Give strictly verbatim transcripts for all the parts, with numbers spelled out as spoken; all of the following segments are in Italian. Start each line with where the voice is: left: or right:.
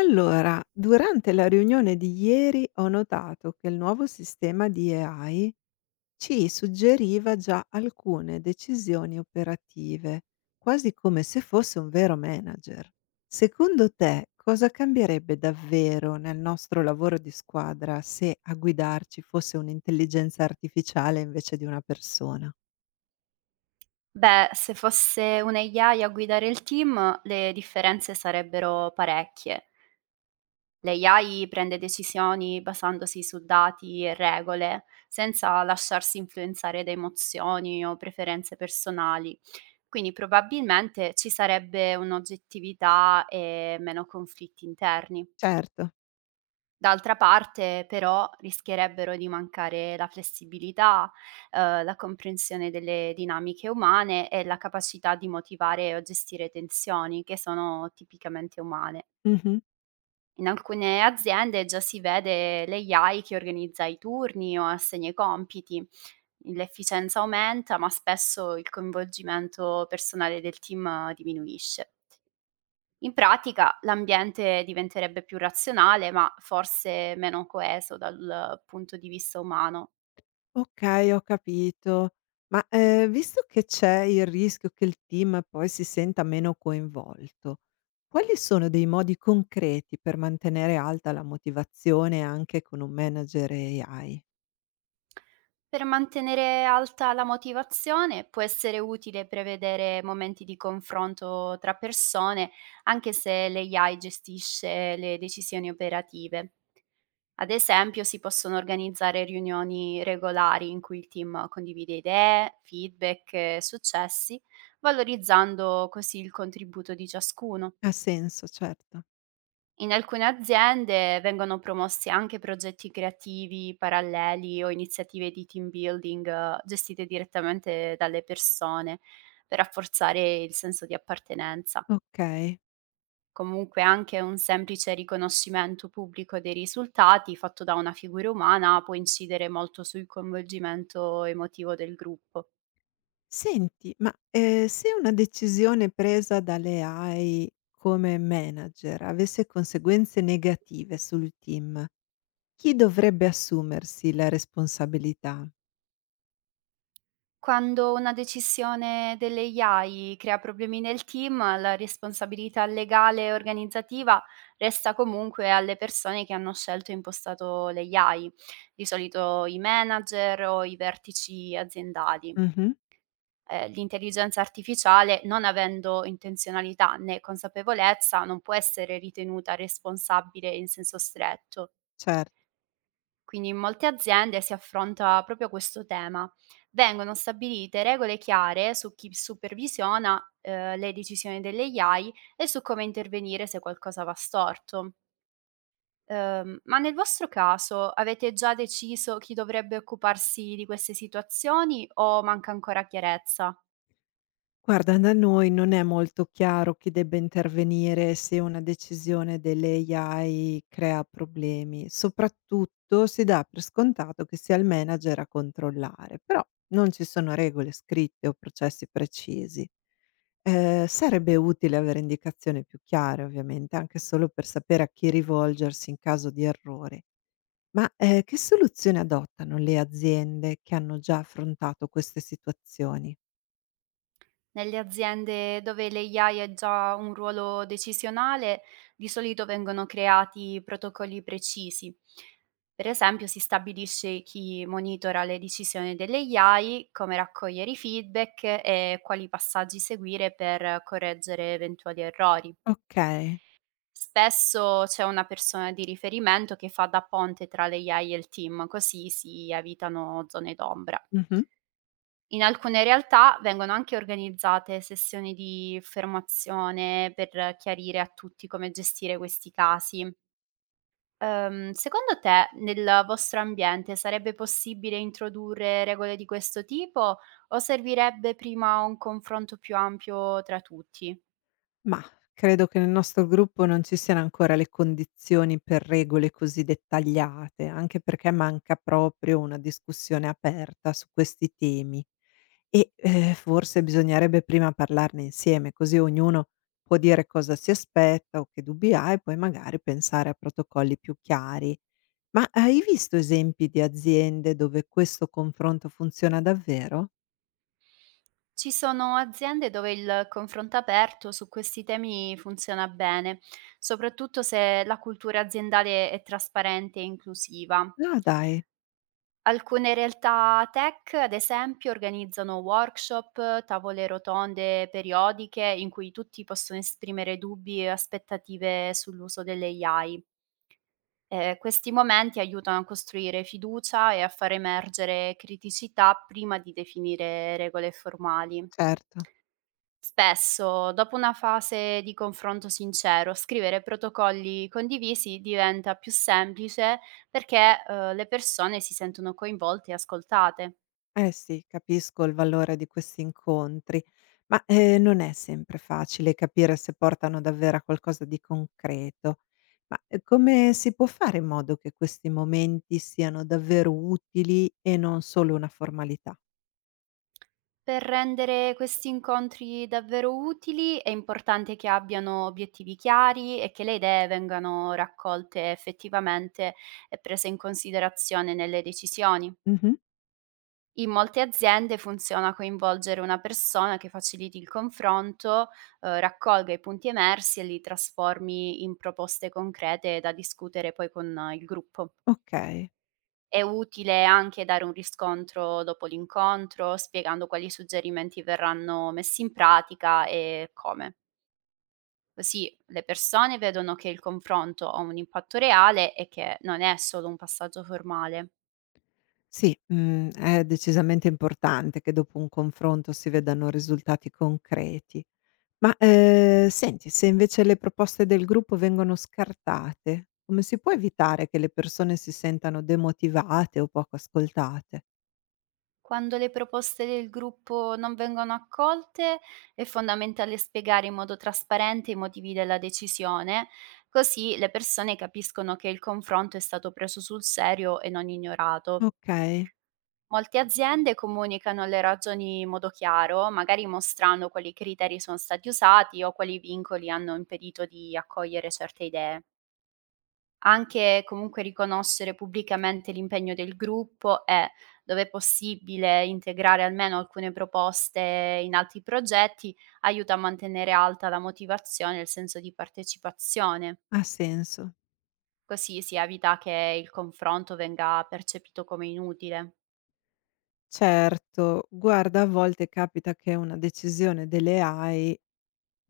left: Allora, durante la riunione di ieri ho notato che il nuovo sistema di A I ci suggeriva già alcune decisioni operative, quasi come se fosse un vero manager. Secondo te, cosa cambierebbe davvero nel nostro lavoro di squadra se a guidarci fosse un'intelligenza artificiale invece di una persona?
right: Beh, se fosse un'A I a I a guidare il team, le differenze sarebbero parecchie. L'A I prende decisioni basandosi su dati e regole, senza lasciarsi influenzare da emozioni o preferenze personali. Quindi probabilmente ci sarebbe un'oggettività e meno conflitti interni.
left: Certo.
right: D'altra parte però rischierebbero di mancare la flessibilità, uhm, la comprensione delle dinamiche umane e la capacità di motivare o gestire tensioni che sono tipicamente umane.
left: Mhm.
right: In alcune aziende già si vede l'A I che organizza i turni o assegna i compiti. L'efficienza aumenta, ma spesso il coinvolgimento personale del team eh, diminuisce. In pratica l'ambiente diventerebbe più razionale, ma forse meno coeso dal punto di vista umano.
left: Okay, ho capito. Ma, ehm, visto che c'è il rischio che il team poi si senta meno coinvolto, quali sono dei modi concreti per mantenere alta la motivazione anche con un manager A I?
right: Per mantenere alta la motivazione può essere utile prevedere momenti di confronto tra persone, anche se l'A I gestisce le decisioni operative. Ad esempio, si possono organizzare riunioni regolari in cui il team condivide idee, feedback e successi, valorizzando così il contributo di ciascuno.
left: Ha senso, certo.
right: In alcune aziende vengono promossi anche progetti creativi paralleli o iniziative di team building eh, gestite direttamente dalle persone per rafforzare il senso di appartenenza.
left: Okay.
right: Comunque anche un semplice riconoscimento pubblico dei risultati fatto da una figura umana può incidere molto sul coinvolgimento emotivo del gruppo.
left: Senti, ma, ehm, se una decisione presa dalle A I come manager avesse conseguenze negative sul team, chi dovrebbe assumersi la responsabilità?
right: Quando una decisione delle A I crea problemi nel team, la responsabilità legale e organizzativa resta comunque alle persone che hanno scelto e impostato le A I, di solito i manager o i vertici aziendali.
left: Mh-mh.
right: Eh, l'intelligenza artificiale, non avendo intenzionalità né consapevolezza, non può essere ritenuta responsabile in senso stretto.
left: Cer
right: Quindi in molte aziende si affronta proprio questo tema. Vengono stabilite regole chiare su chi supervisiona eh, le decisioni delle A I e su come intervenire se qualcosa va storto. Ehm, ma nel vostro caso avete già deciso chi dovrebbe occuparsi di queste situazioni o manca ancora chiarezza?
left: Guarda, da noi non è molto chiaro chi debba intervenire se una decisione delle A I crea problemi. Soprattutto si dà per scontato che sia il manager a controllare, però non ci sono regole scritte o processi precisi. Eh, sarebbe utile avere indicazioni più chiare, ovviamente, anche solo per sapere a chi rivolgersi in caso di errori. Ma eh, che soluzioni adottano le aziende che hanno già affrontato queste situazioni?
right: Nelle aziende dove l'A I ha già un ruolo decisionale, di solito vengono creati protocolli precisi. Per esempio, si stabilisce chi monitora le decisioni dell'A I, come raccogliere i feedback e quali passaggi seguire per correggere eventuali errori.
left: Ok.
right: Spesso c'è una persona di riferimento che fa da ponte tra l'A I e il team, così si evitano zone d'ombra.
left: Mhm.
right: In alcune realtà vengono anche organizzate sessioni di formazione per chiarire a tutti come gestire questi casi. Ehm, secondo te, nel vostro ambiente sarebbe possibile introdurre regole di questo tipo o servirebbe prima un confronto più ampio tra tutti?
left: Mah, credo che nel nostro gruppo non ci siano ancora le condizioni per regole così dettagliate, anche perché manca proprio una discussione aperta su questi temi. E, ehm, forse bisognerebbe prima parlarne insieme, così ognuno può dire cosa si aspetta o che dubbi ha e poi magari pensare a protocolli più chiari. Ma hai visto esempi di aziende dove questo confronto funziona davvero?
right: Ci sono aziende dove il confronto aperto su questi temi funziona bene, soprattutto se la cultura aziendale è trasparente e inclusiva.
left: Ah dai,
right: Alcune realtà tech, ad esempio, organizzano workshop, tavole rotonde periodiche in cui tutti possono esprimere dubbi e aspettative sull'uso delle A I. Eh, questi momenti aiutano a costruire fiducia e a far emergere criticità prima di definire regole formali.
left: certo.
right: Spesso, dopo una fase di confronto sincero, scrivere protocolli condivisi diventa più semplice perché eh, le persone si sentono coinvolte e ascoltate.
left: Eh sì, capisco il valore di questi incontri, ma, ehm, non è sempre facile capire se portano davvero a qualcosa di concreto. Ma, ehm, come si può fare in modo che questi momenti siano davvero utili e non solo una formalità?
right: Per rendere questi incontri davvero utili è importante che abbiano obiettivi chiari e che le idee vengano raccolte effettivamente e prese in considerazione nelle decisioni.
left: Mh-mh,
right: In molte aziende funziona coinvolgere una persona che faciliti il confronto, eh, raccolga i punti emersi e li trasformi in proposte concrete da discutere poi con eh, il gruppo.
left: okay.
right: È utile anche dare un riscontro dopo l'incontro, spiegando quali suggerimenti verranno messi in pratica e come. Così le persone vedono che il confronto ha un impatto reale e che non è solo un passaggio formale.
left: Sì, mhmm, è decisamente importante che dopo un confronto si vedano risultati concreti. Ma, ehm, senti, se invece le proposte del gruppo vengono scartate, come si può evitare che le persone si sentano demotivate o poco ascoltate?
right: Quando le proposte del gruppo non vengono accolte, è fondamentale spiegare in modo trasparente i motivi della decisione, così le persone capiscono che il confronto è stato preso sul serio e non ignorato.
left: Okay,
right: Molte aziende comunicano le ragioni in modo chiaro, magari mostrando quali criteri sono stati usati o quali vincoli hanno impedito di accogliere certe idee. Anche comunque riconoscere pubblicamente l'impegno del gruppo e, dove è possibile, integrare almeno alcune proposte in altri progetti aiuta a mantenere alta la motivazione e il senso di partecipazione.
left: ha senso.
right: Così si evita che il confronto venga percepito come inutile.
left: Certo, guarda a volte capita che una decisione delle A I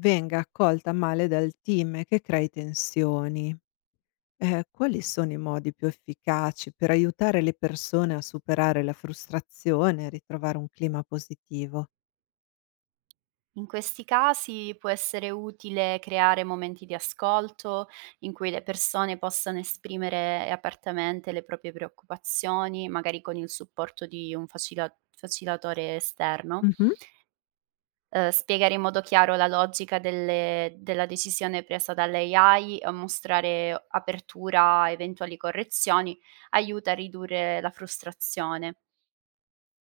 left: venga accolta male dal team e che crei tensioni. Ehm, quali sono i modi più efficaci per aiutare le persone a superare la frustrazione e ritrovare un clima positivo?
right: In questi casi può essere utile creare momenti di ascolto in cui le persone possano esprimere apertamente le proprie preoccupazioni, magari con il supporto di un facila- facilitatore esterno.
left: Mh-mh,
right: Eh, spiegare in modo chiaro la logica delle- della decisione presa dall'A I e mostrare apertura a eventuali correzioni aiuta a ridurre la frustrazione.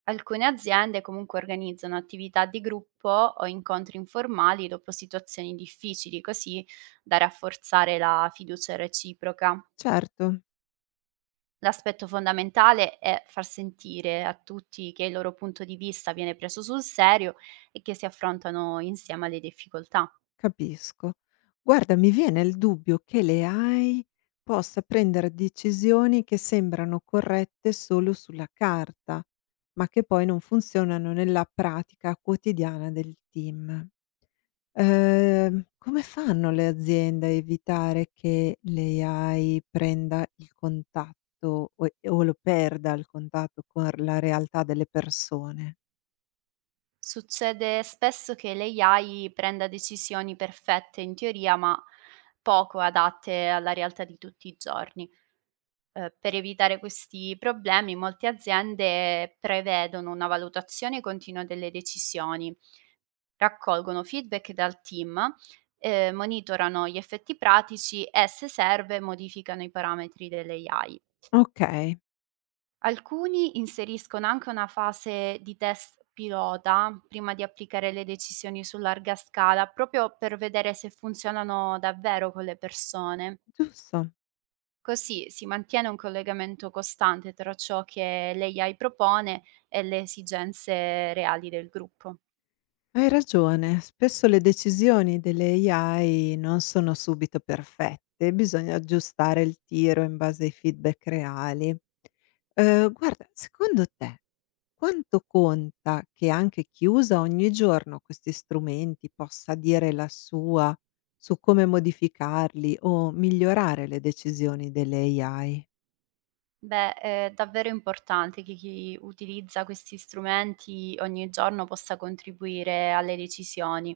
right: Alcune aziende comunque organizzano attività di gruppo o incontri informali dopo situazioni difficili, così da rafforzare la fiducia reciproca.
left: certo.
right: L'aspetto fondamentale è far sentire a tutti che il loro punto di vista viene preso sul serio e che si affrontano insieme alle difficoltà.
left: Capisco. Guarda, mi viene il dubbio che le A I possa prendere decisioni che sembrano corrette solo sulla carta, ma che poi non funzionano nella pratica quotidiana del team. Ehm, come fanno le aziende a evitare che le A I prenda il contatto o o lo perda il contatto con la realtà delle persone?
right: Succede spesso che l'A I prenda decisioni perfette in teoria, ma poco adatte alla realtà di tutti i giorni. Ehm, per evitare questi problemi molte aziende prevedono una valutazione continua delle decisioni, raccolgono feedback dal team, ehm, monitorano gli effetti pratici e, se serve, modificano i parametri delle A I.
left: Okay,
right: Alcuni inseriscono anche una fase di test pilota prima di applicare le decisioni su larga scala, proprio per vedere se funzionano davvero con le persone.
left: giusto.
right: Così si mantiene un collegamento costante tra ciò che l'A I propone e le esigenze reali del gruppo.
left: Hai ragione, spesso le decisioni delle A I non sono subito perfette, bisogna aggiustare il tiro in base ai feedback reali. Ehm, guarda, secondo te quanto conta che anche chi usa ogni giorno questi strumenti possa dire la sua su come modificarli o migliorare le decisioni delle A I?
right: Beh, è davvero importante che chi utilizza questi strumenti ogni giorno possa contribuire alle decisioni,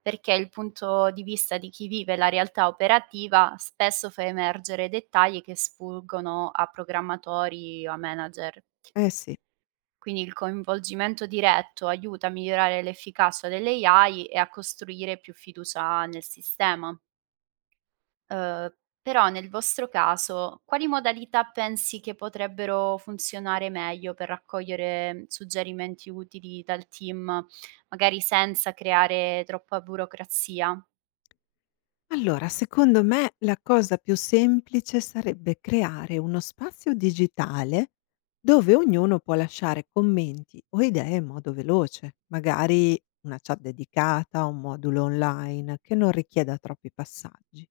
right: perché il punto di vista di chi vive la realtà operativa spesso fa emergere dettagli che sfuggono a programmatori o a manager.
left: Eh sì.
right: Quindi il coinvolgimento diretto aiuta a migliorare l'efficacia delle A I e a costruire più fiducia nel sistema. Uhm, Però nel vostro caso, quali modalità pensi che potrebbero funzionare meglio per raccogliere suggerimenti utili dal team, magari senza creare troppa burocrazia?
left: Allora, secondo me la cosa più semplice sarebbe creare uno spazio digitale dove ognuno può lasciare commenti o idee in modo veloce, magari una chat dedicata, un modulo online che non richieda troppi passaggi.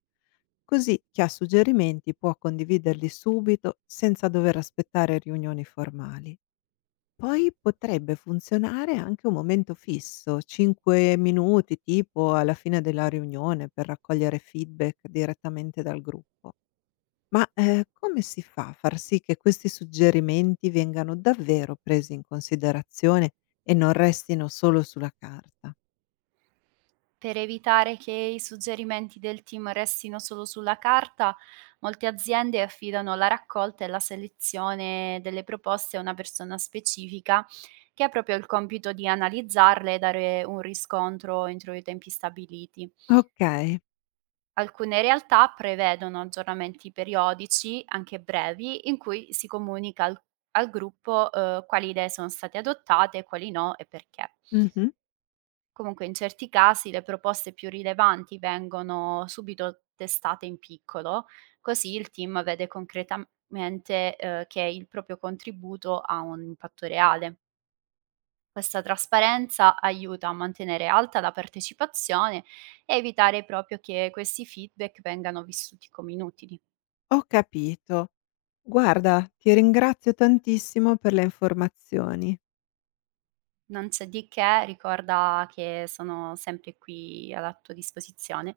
left: Così chi ha suggerimenti può condividerli subito senza dover aspettare riunioni formali. Poi potrebbe funzionare anche un momento fisso, cinque minuti tipo alla fine della riunione per raccogliere feedback direttamente dal gruppo. Ma, ehm, come si fa a far sì che questi suggerimenti vengano davvero presi in considerazione e non restino solo sulla carta?
right: Per evitare che i suggerimenti del team restino solo sulla carta, molte aziende affidano la raccolta e la selezione delle proposte a una persona specifica che ha proprio il compito di analizzarle e dare un riscontro entro i tempi stabiliti.
left: Okay,
right: Alcune realtà prevedono aggiornamenti periodici, anche brevi, in cui si comunica al, al gruppo eh, quali idee sono state adottate, quali no e perché.
left: mh-mh,
right: Comunque in certi casi le proposte più rilevanti vengono subito testate in piccolo, così il team vede concretamente, ehm, che il proprio contributo ha un impatto reale. Questa trasparenza aiuta a mantenere alta la partecipazione e evitare proprio che questi feedback vengano vissuti come inutili.
left: ho capito. Guarda, ti ringrazio tantissimo per le informazioni.
right: Non c'è di che, ricorda che sono sempre qui alla tua disposizione.